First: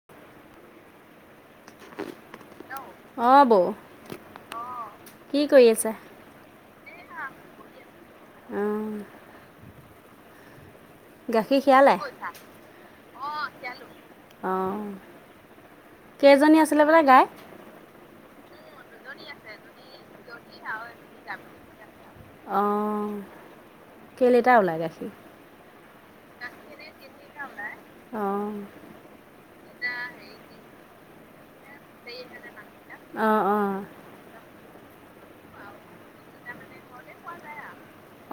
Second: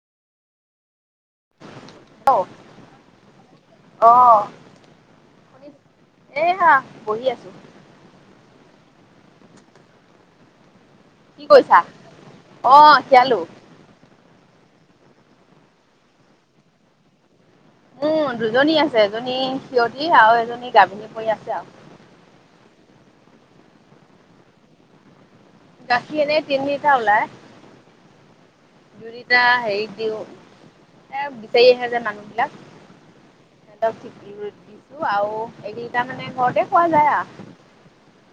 [inaudible] Hello, অঁ বৌ, অঁহ, অহ কি কৰি আছে? এইয়া বহি আছো। অঁহ। কি গাখীৰ কৰিছা খিয়ালে? কি কৰিছা? অঁ খিয়ালো। অঁ কেইজনী আছিলে বোলে গাই? উম দুজনী আছে এজনী সিৰতি আৰু এজনী গাভিনী আৰু পৰি আছে আৰু এজনী [inaudible] অঁহ কেই লিটাৰ ওলাই গাখীৰ? গাখীৰ এনেই তিন লিটাৰ ওলাই। অঁহ। দুই লিটাৰ হেৰিত দিওঁ এ বিচাৰি আহে যে মানুহ অঁ অঁ সিহঁতৰ কি বি দিছো আৰু এক লিটাৰ মানে ঘৰতে খোৱা যায় আও।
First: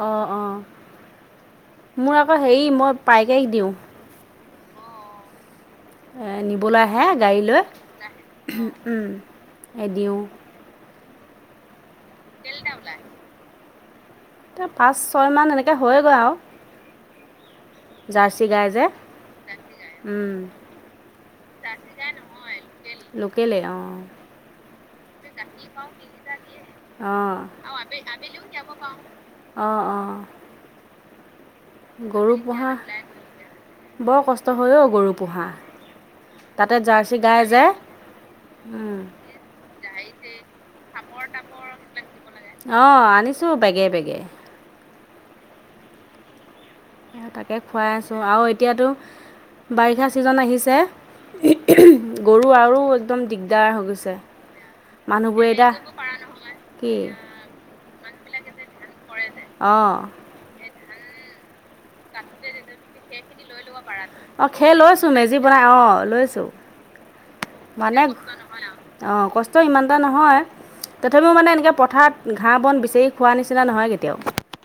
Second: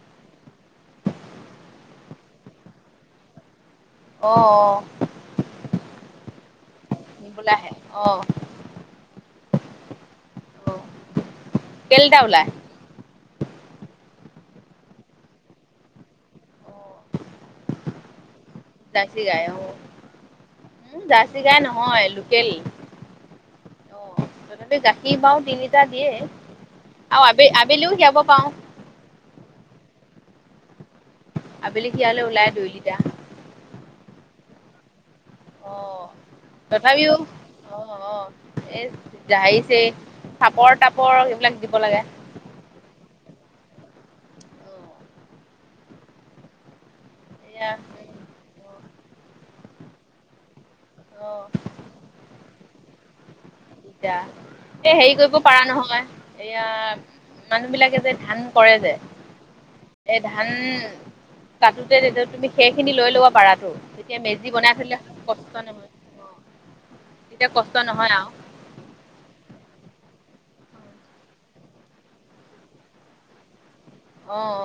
অঁ অঁ মোৰ আকৌ হেৰি মই পাইকাৰিক দিওঁ। অঁ অ। এ নিবলৈ আহে নিবলৈ গাড়ীলৈ, আহে অ উম্ এ দিওঁ। কে লিটাৰ ওলাই কে লিটাৰ ওলাই? এতিয়া পাঁচ ছয়মান এনেকে হয়গৈ আও অ জাৰ্ছী গায় জাৰ্চী গায় অঁহ, মোৰ জাৰ্চী গায় নহয় লোকেল। লোকেলে অঁ। অ তথাপি গাখীৰ বাও তিন লিটাৰ দিয়ে। অঁ, আবে আৰু আবেলিও আবে খীৰাব আবেলি পাৰো খিৰাব পাৰোঁ। অঁ অঁ। আবেলি খীৰালে গৰু ওলাই দুই পোহা লিটাৰ বৰ কষ্ট হয় ঔ গৰু পোহা। অ তাতে তথাপিও জাৰ্চি গায় যে। অ অ এ জাৰিছে থাপৰ তাপৰ এইবিলাক দিব লাগে। অঁ আনিছোঁ বেগে বেগে। তাকে এয়া খুৱাই আছোঁ আৰু এতিয়াতো বাৰিষা ছিজন আহিছে, অ [unintelligible] গৰু আৰু একদম দিগদাৰ হৈ গৈছে, এতিয়া এই হেৰি কৰিব মানুহবোৰে পাৰা এতিয়া নহয় এয়া কি? মানুহ বিলাকেযে ধান কৰে যে। কৰে যে, অহ। সেই ধান কাটোতে তেতিয়া তুমি সেইখিনি লৈ ল'ব পাৰতো, তেতিয়া অঁ মেজি খেৰ বনাই থলে লৈছোঁ মেজি বনাই কষ্ট অঁ নহয়। লৈছোঁ তেতিয়া কষ্ট মানে নহয় আৰু অ', কষ্ট ইমান এটা নহয়। তথাপিও মানে এনেকে পথাৰত ঘাঁহ বন বিচাৰি খোৱা নিচিনা নহয়গে। তেও, অ অ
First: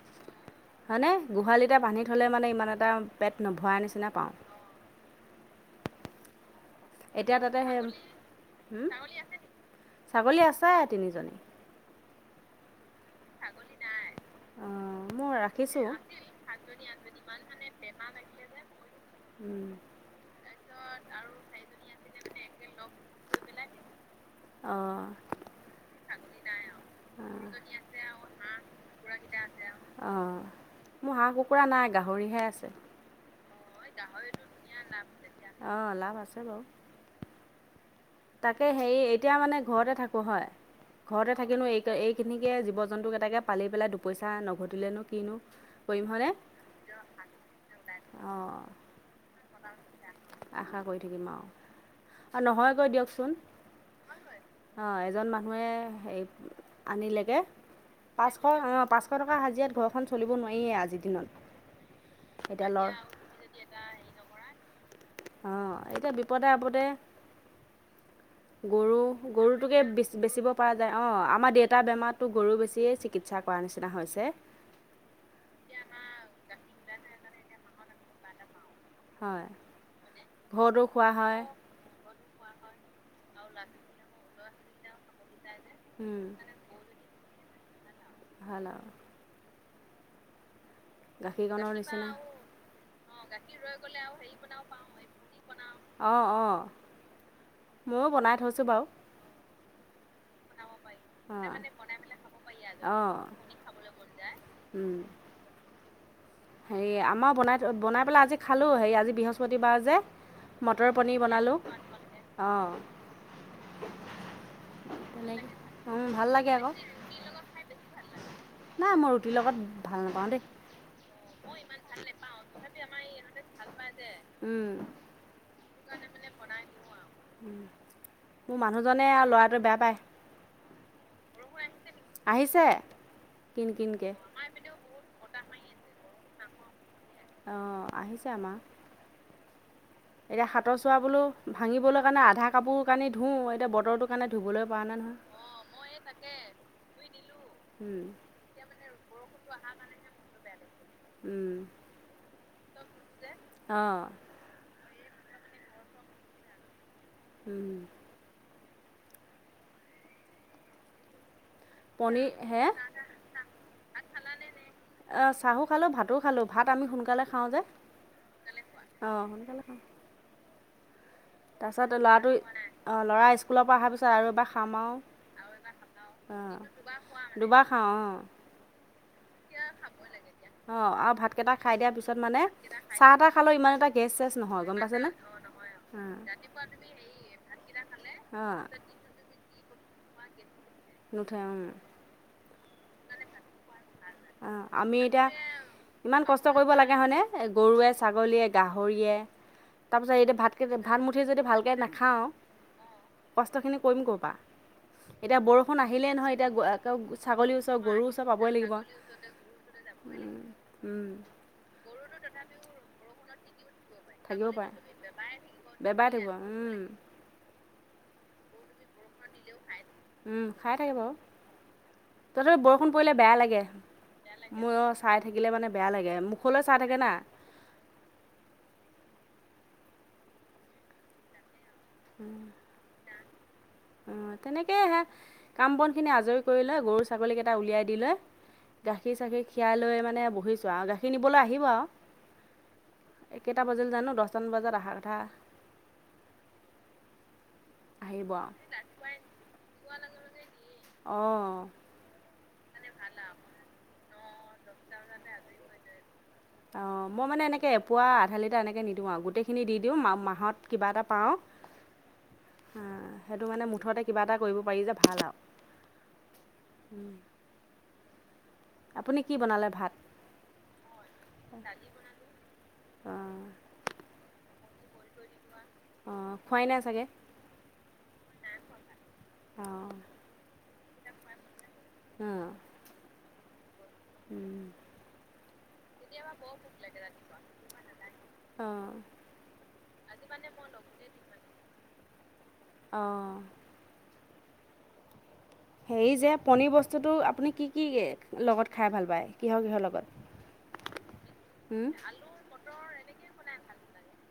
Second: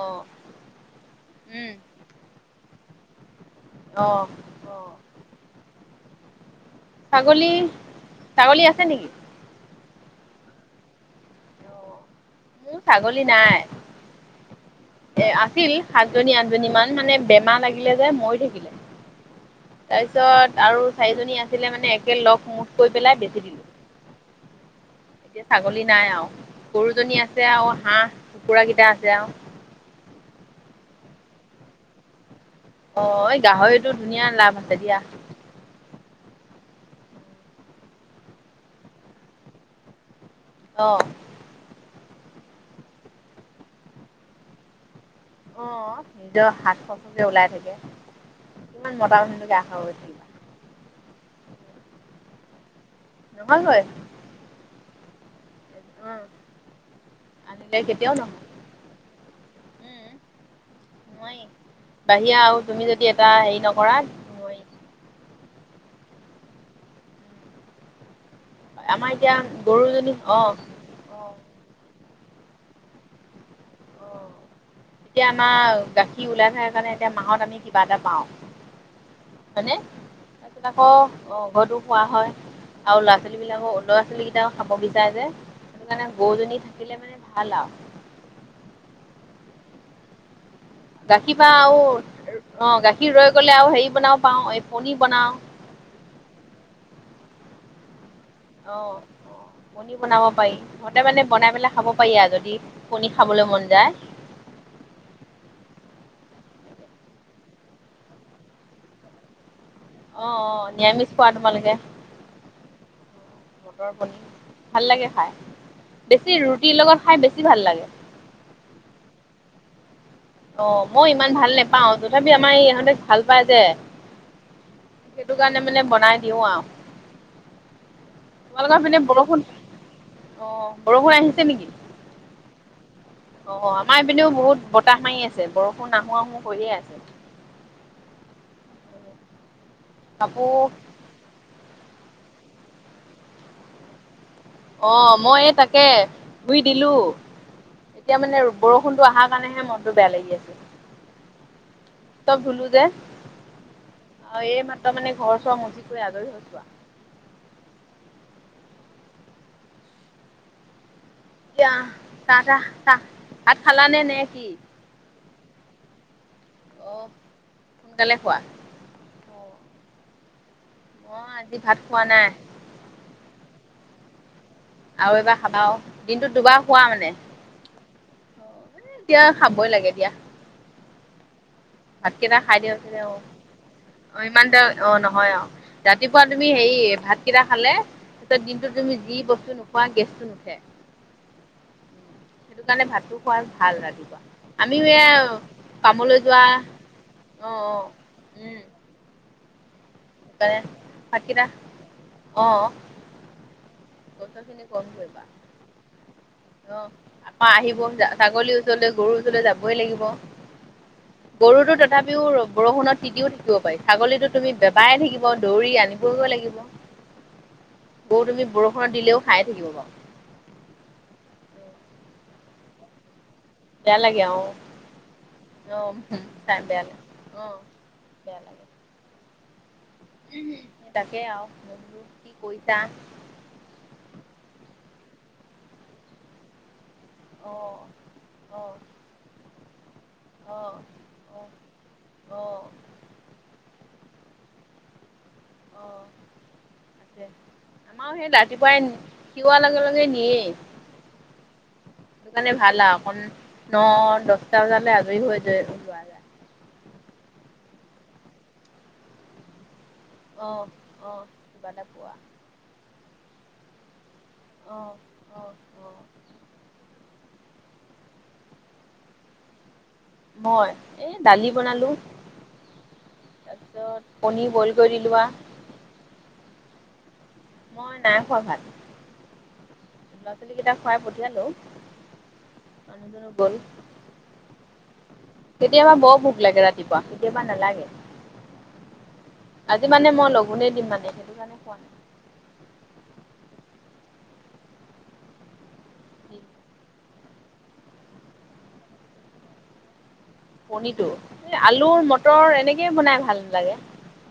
হয়নে? উম গোহালিটে বান্ধি থলে মানে ইমান এটা পেট নভৰা নিচিনা অ পাওঁ। অ এতিয়া ছাগলী, তাতে সেই ছাগলী আছে নেকি? ছাগলী আছে তিনিজনী। মোৰ ছাগলী নাই। অঁ এ মই আছিল, ৰাখিছোঁ। সাতজনী আঠজনী মান, মানে বেমাৰ লাগিলে যে, মৰি থাকিলে। উম তাৰপিছত আৰু চাৰিজনী আছিলে মানে, একে লগ মুখ কৰি পেলাই বেচি দিলোঁ। অ'। এতিয়া ছাগলী নাই আৰু, গৰুজনী আছে আৰু হাঁহ কুকুৰা কেইটা আছে আৰু। অ', মোৰ হাঁহ কুকুৰা নাই, গাহৰিহে আছে। অ', এই গাহৰিটো ধুনীয়া লাভ আছে দিয়া। অ', লাভ আছে বাৰু। তাকে হেৰি, এতিয়া মানে ঘৰতে থাকোঁ হয়, অ ঘৰতে থাকিনো এইক-এইখিনিকেই জীৱ জন্তুকেইটাকে পালি পেলাই দুপইচা নঘটিলেনো কিনো কৰিম অ', হয়নে? নিজৰ হাত খৰছতোকে ওলাই থাকে, অঁ কিমান মতা মানুহটোলে আশা কৰি থাকিবা আশা কৰি থাকিম আৰু, আৰু নহয়গৈ দিয়কচোন। নহয়গৈ। অ', এজন মানুহে উম হেৰি আনিলেগে, আনিলে কেতিয়াও পাঁচশ নহয় অ', পাঁচ শ টকা হাজিৰাত ঘৰখন উম চলিব নোৱাৰিয়েই আজি নোৱাৰি, বাহিৰা আৰু তুমি যদি এটা হেৰি নকৰা। নোৱাৰি। অ', এতিয়া বিপদে আপদে গৰু, আমাৰ এতিয়া গৰুটোকেই গৰুজনী বেচি-বেচিব অ', পৰা অ', আমাৰ দেউতাৰ বেমাৰততো গৰু বেছিয়েই চিকিৎসা কৰা নিচিনা অ'। হৈছে। এতিয়া আমাৰ গাখীৰ ওলাই থাকাৰ কাৰণে এতিয়া মাহত আমি কিবা এটা পাওঁ। হয়। হয়নে? তাৰপিছত ঘৰতো খোৱা হয় আকৌ ঘৰতো খোৱা হয়। আৰু ল'ৰা ছোৱালী বিলাকৰ, ল'ৰা ছোৱালী কেইটাও খাব বিচাৰে যে, সেইটোকাৰণে গৰুজনী থাকিলে মানে ভাল আৰু। ভাল আৰু। গাখীৰ বা গাখীৰকণৰ আৰু নিচিনা অ', গাখীৰ ৰৈ গ'লে আৰু হেৰি বনাওঁ, পাও, এই পণীৰ বনাওঁ। অ', অ', ময়ো বনাই থৈ অ', পনীৰ বনাব পাৰি, ঘৰতে মানে বনাই পেলাই খাব পাৰি আৰু, যদি পনীৰ খাবলৈ মন যায়। উম। হেৰি, আমাৰ বনাই, বনাই পেলাই আজি খালোঁ, হেৰি আজি বৃহস্পতিবাৰ যে। অ অ মটৰ নিৰামিষ পনীৰ খোৱা বনালোঁ, তোমালোকে অ'। মটৰ পনীৰ ভাল লাগে খাই, ভাল বেছি লাগে আকৌ ৰুটিৰ লগত খাই বেছি ভাল লাগে। নাই মই ৰুটিৰ লগত ভাল নাপাওঁ দেই। অ', মই ইমান ভাল নেপাও তথাপি আমাৰ ইহঁতে ভাল পায় যে উম। সেইটো কাৰণে মানে বনাই দিও আৰু। মোৰ তোমালোকৰ পিনে মানুহজনে আৰু বৰষুণ ল'ৰাটোৱে বেয়া পায় অ', বৰষুণ আহিছে নেকি? আহিছে। কিন অ', আমাৰ কিনকৈ এপিনেও বহুত বতাহ মাৰি আছে, বৰষুণ আহো আহো কৰিয়ে আছে। অ', আহিছে আমাৰ। এতিয়া কাপোৰ সাতৰ চোৱা বোলো ভাঙিবলৈ কাৰণে আধা কাপোৰ কানি ধুও, এতিয়া বতৰটোৰ কাৰণে ধুবলৈ পৰা নাই। নহয় অ', মই এই তাকে ধুই দিলো। এতিয়া মানে বৰষুণটো অহাৰ কাৰণেহে মনটো বেয়া লাগি আছে। চব ধুলো যে। অঁ আৰু এই মাত্ৰ মানে ঘৰ চৰ মুচি কৰি আজৰি হৈছো আৰু। উম। পনীৰ হে [unintelligible] ভাত খালানে নে কি? এহ চাহো খালো ভাতো খালো ভাত আমি অ' সোনকালে খাওঁ যে, সোনকালে খোৱা। অ সোনকালে খাওঁ। মই আজি ভাত তাৰপিছত খোৱা নাই ল'ৰাটো অ', ল'ৰা স্কুলৰ পৰা অহা পিছত তাৰপছত আৰু এবাৰ খাম আৰু এবাৰ খাবা আও দিনটোত আৰু দুবাৰ খোৱা মানে। অ', দুবাৰ খাওঁ অ'। এতিয়া খাবই লাগে দিয়া। অ', আৰু ভাত কেইটা খাই দিয়াৰ পিছত ভাতকেইটা মানে, খাই দিওঁ চাহ তাহ খালেও ইমান এটা গেছ অ' চেছ ইমান এটা নহয়। গ'ম পাইছে অ' নে? নহয় আৰু ৰাতিপুৱা তুমি হেৰি ভাতকেইটা খালে তাৰপিছত অঁ দিনটোত তুমি যি বস্তু নোখোৱা গেছটো নুথে। নুথে অ'। সেইটো কাৰণে ভাতটো খোৱা ভাল ৰাতিপুৱা। অ' আমিও আমি এ এতিয়া কামলৈ ইমান যোৱা কষ্ট কৰিব লাগে হয় নে অ' অ' গৰুৱে ছাগলীয়ে, উম গাহৰিয়ে। তাৰপিছত এই সেইকাৰণে ভাতকেতা ভাত মুঠি যদি ভাতকেইটা ভালকৈ নাখাওঁ অ' কষ্টখিনি কৰিম ক'ৰপৰা গছৰ খিনি কম কৰিবা এতিয়া বৰষুণ আহিলে নহয়, এতিয়া অ ছাগলীৰ ওচৰ গৰু ওচৰ পাবই লাগিব। ওচৰত যাবই লাগিব, গৰুটো তথাপিও বৰষুণত তিতিও থাকিব পাৰি, ছাগলীতো থাকিব তুমি পাৰে বেবাই থাকিব দৌৰি বেবাই আনিবগৈ লাগিব। থাকিব গৰু তুমি বৰষুণত দিলেও খাই থাকিব বাৰু। উম খাই থাকে বাৰু, তথাপিও বৰষুণ পৰিলে বেয়া লাগে। বেয়া লাগে আৰু মোৰো অ' চাই থাকিলে মানে অ বেয়া লাগে, মুখলৈ চাই বেয়া থাকে লাগে না। অ বেয়া লাগে। তাকে আৰু, মই বোলো কি কৰিছা? অ' তেনেকেই হেয়া, কাম বন খিনি আজৰি কৰি লৈ গৰু ছাগলী অ কেইটা উলায়াই দি লৈ, অ গাখীৰ চাখীৰ খিৰাই লৈ মা নে অ অ বহিছো আৰু, গাখীৰ নিবলৈ আহিব আৰু, অ কেইটা বাজিল জানো দহ দহটামান বজাৰ আহাৰ কথা। অ আছে আমাৰো সেই আহিব আৰু ৰাতিপুৱাই খিৰোৱাৰ লগে লগে নিয়েই। অ'। মানে ভাল আৰু অকন ন দহটা বজালৈ আজৰি হৈ যায় যোৱা যায়। অ' মই মানে এনেক এপোৱা আধালিটাৰ এনেকে নিদিওঁ আৰু গোটেইখিনি দি দিওঁ মা মাহত অহ অহ কিবা এটা পোৱা উম সেইটো মানে মুঠতে কিবা এটা কৰিব পাৰি যে অ', ভাল অ', অ'। আৰু। আপুনি কি বনালে ভাত? মই, এ দালি বনালোঁ। অঁ তাৰপিছত কণী বইল কৰি দিলোঁ আৰু। অ', খোৱাই নাই চাগে? মই নাই খোৱা ভাত। অঁ ল'ৰা-ছোৱালী কেইটা খুৱাই পঠিয়ালো, মানুহজনো গ'ল। উম। কেতিয়াবা বৰ ভোক লাগে ৰাতিপুৱা, কেতিয়াবা নালাগে। অ'। আজি মানে মই লগোনেই দিম মানে, সেইটো কাৰণে খোৱা নাই। অ'। হেৰি যে, পনীৰ বস্তুটো আপুনি কি কি লগত খাই ভাল পায়, কিহ-কিহৰ লগত? পনীৰটো, উম, আলুৰ মটৰ এনেকে বনাই ভাল লাগে।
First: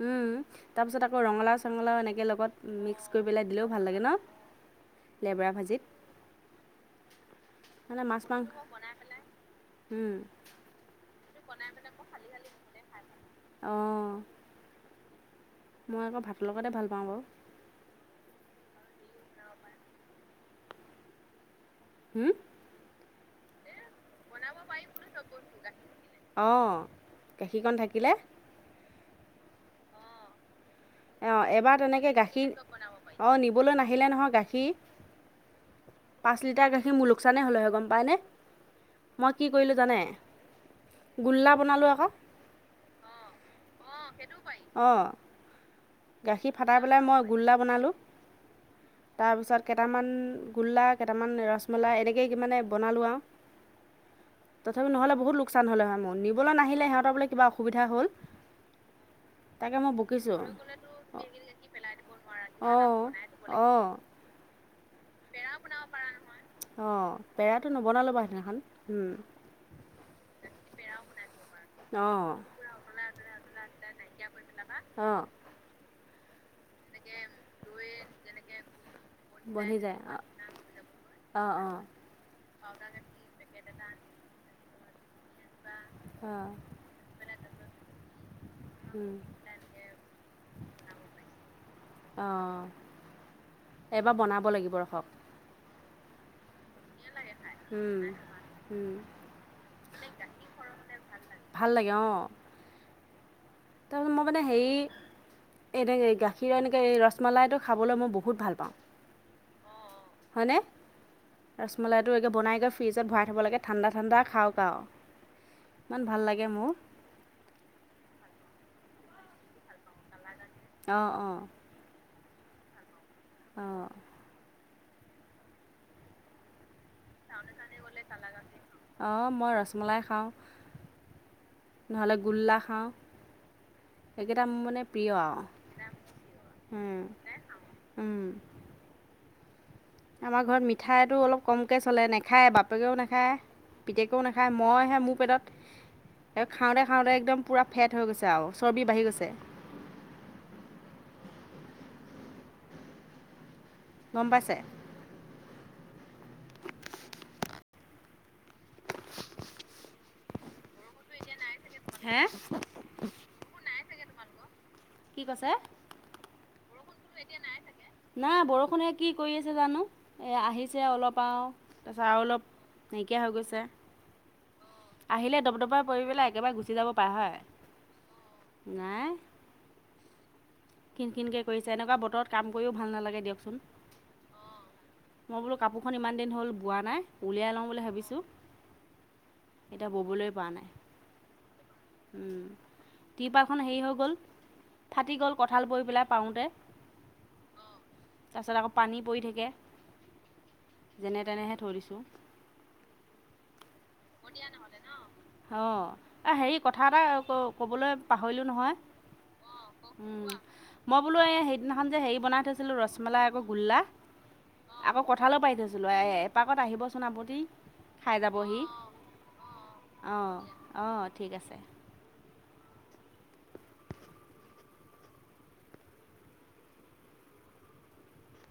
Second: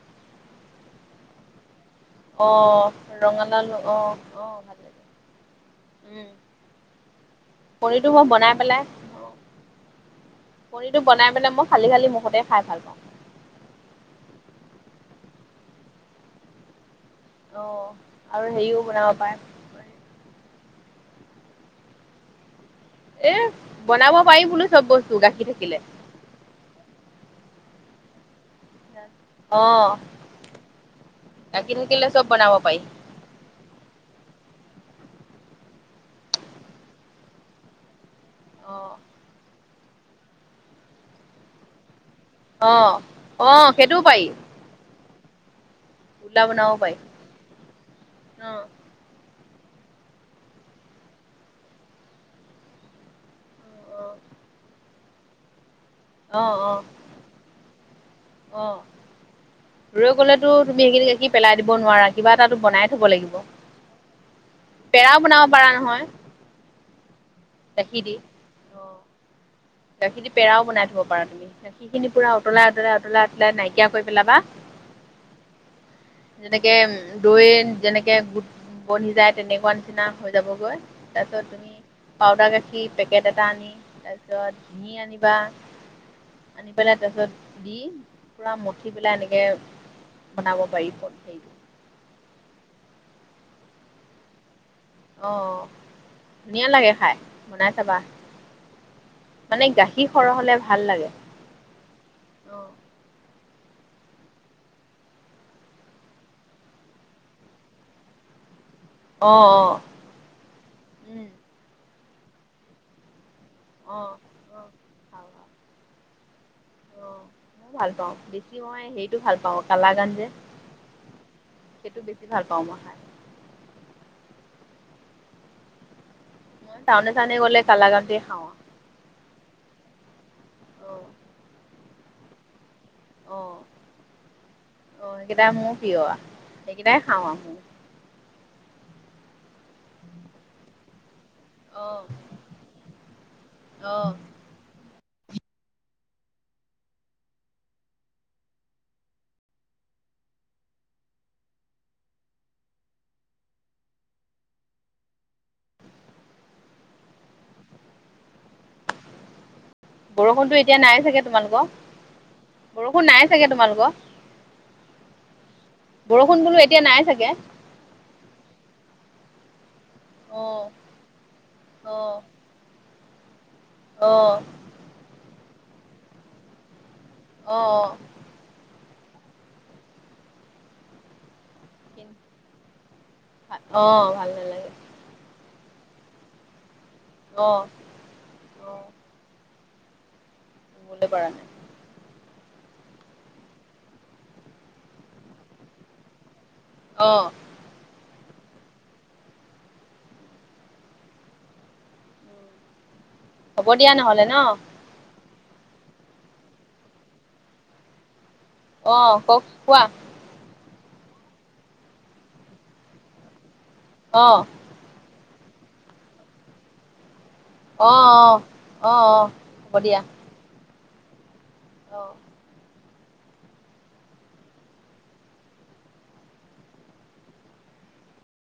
উম, তাৰ পিছত আকৌ ৰঙলাও-চঙলাও এনেক কে লগত, অ'। মিক্স কৰি পেলাই দিলেও ৰঙালাও ভাল লাগে অ', অ', ভাল লাগে ন', লেবেৰা ভাজিত। উম, মানে পনীটো মাছ মই মাংস বনাই পেলাই পনীটো বনাই পেলাই, মই খালি-খালি মুখতে খাই ভাল পাওঁ। অ'। মই আকৌ ভাতৰ লগতে ভাল পাওঁ বাৰু। অ', আৰু হেৰিও বনাব পাৰে। হুম? এ বনাব পাৰি বোলো চব বস্তু, গাখীৰ থাকিলে। অ', গাখীৰকণ থাকিলে অ', গাখীৰ থাকিলে চব বনাব পাৰি। অ', নিবলৈ নাহিলে নহয় গাখী। পাঁচ লিটাৰ গাখীৰ মোৰ লোকচানেই হ'ল হয়, গম পায়নে? অ'। মই কি কৰিলোঁ জানে, গোল্লা বনালোঁ আকৌ। অ', অ', সেইটোও পাৰি। অ', গোল্লা গাখীৰ বনাব ফাটাই পাৰি। পেলাই, মই গোল্লা বনালোঁ। অ' তাৰপিছত কেইটামান গোল্লা, কেইটামান ৰসমলাই, এনেকেই মানে বনালোঁ আৰু। নহ'লে বহুত লোকচান হ'লে হয় মোৰ। অ' নিবলৈ অ' নাহিলে সিহঁতৰ বোলে কিবা অসুবিধা হ'ল, অ' অ' তাকে মই ৰৈ বকিছোঁ। গ'লেতো তুমি সেইখিনি গাখীৰ পেলাই দিব নোৱাৰা, কিবা এটাতো বনাই অঁ থব লাগিব। অঁ পেৰাও বনাব পাৰা নহয়। অ', পেৰাটো গাখীৰ নবনালোঁ বাৰু সেইদিনাখন, অ' উম। গাখীৰ দি পেৰাও বনাই থ'ব পাৰা তুমি। গাখীৰখিনি অঁ পুৰা উতলাই, উতলাই, উতলাই, উতলাই নাইকিয়া কৰি পেলাবা। অ'। যেনেকে দৈ যেনেকে গোট বনি যায়, তেনেকুৱা বনি যায় নিচিনা অঁ হৈ যাবগৈ, তাৰ পিছত তুমি অঁ পাউদাৰ গাখীৰ পেকেট এটা আনি, তাৰপিছত ঘিঁ আনিবা। অঁ আনি পেলাই, তাৰ পিছত দি, পুৰা মঠি পেলাই এনেকে বনাব পাৰিব, সেইটো। অ', এইবাৰ বনাব লাগিব ৰখক। অ'। ধুনীয়া লাগে খাই, বনাই চাবা! মানে গাখীৰ সৰহ হ'লে ভাল লাগে। ভাল লাগে, অঁ। অ তাৰ মই মানে হেৰি এনেকে গাখীৰৰ এনেকৈ ৰসমলাইটো খাবলৈ মই বহুত ভাল পাওঁ। অঁ', - অঁ'। হয়নে? ৰসমলাইটো একে বনাই কৰি ফ্ৰিজত ভৰাই থ'ব লাগে। ঠাণ্ডা, অ অ ঠাণ্ডা খাওঁক খাওঁ আৰু, খাওঁ। ইমান ভাল লাগে মোৰ। অ', মই ভাল পাওঁ, বেছি মই হেৰিটো ভাল পাওঁ কালাগান যে। অঁ', - অঁ। সেইটো বেছি ভাল পাওঁ মই খায়। অঁ। মই টাউনে- চাউনে গ'লে কালাকনটোয়ে খাওঁ আৰু। অঁ', মই ৰসমলাই খাওঁ। অ'। নহ'লে গোল্লা খাওঁ। অ', সেইকেইটা মোৰ মানে প্ৰিয় অ', সেইকেইটা মোৰ আৰু, প্ৰিয়। সেইকেইটাই খাওঁ আৰু মই উম। উম। আমাৰ ঘৰত মিঠাইটো অলপ কমকৈ চলে অ', নাখায় বাপেকেও নাখায়, অ', পিতেকেও না খাই মইহে মোৰ পেটত সে খাওঁতে, খাওঁতে একদম পূৰা ফেট হৈ গৈছে আৰু চৰ্বি বাঢ়ি গৈছে। গম পাইছে? বৰষুণতো এতিয়া নাই চাগে তোমালোকৰ? হে বৰষুণ নাই চাগে তোমালোকৰ? কি কৈছে? বৰষুণ বোলে এ তিয়া নাই চাগে? বৰষুণে কি কৰি আছে জানো। এই অ', আহিছে অলপ আৰু, তাৰপিছত আৰু অলপ, নাইকিয়া হৈ গৈছে। অঁ। আহিলে দবদবাই পৰি পেলাই একেবাৰে গুচি যাব পাৰে হয়। অ', - অ'। নাই। খিনখিনকে কৰিছে এনেকুৱা বতৰত কাম কৰিও ভাল নালাগে দিয়কচোন। অ', ভাল নালাগে মই বোলো কাপোৰখন ইমান দিন হ'ল বোৱা নাই, উলিয়াই অ', লওঁ বুলি ভাবিছোঁ। অ', এতিয়া ব'বলৈ পৰা নাই। ব'বলৈ পৰা নাই। উম, টিপালখন হেৰি হৈ গ'ল, ফাটি গ'ল। কঁঠাল পৰি পেলাই পাৰোঁতে। অঁ। তাৰপিছত আকৌ পানী পৰি থাকে। যেনে তেনেহে থৈ দিছোঁ। হ'ব দিয়া নহ'লে ন? অঁ', এই হেৰি কথা এটা ক'বলৈ পাহৰিলোঁ নহয়। অ', কওক কোৱা? মই বোলো এই সেইদিনাখন যে হেৰি বনাই থৈছিলোঁ ৰসমালাই আকৌ গোল্লা। অ'। আকৌ কঁঠালো পাৰি থৈছিলো এ এপাকত আহিবছোন আপুনি। অ', খাই অ', অ', অ', হ'ব দিয়া। অ'। অ', ঠিক আছে। অ'।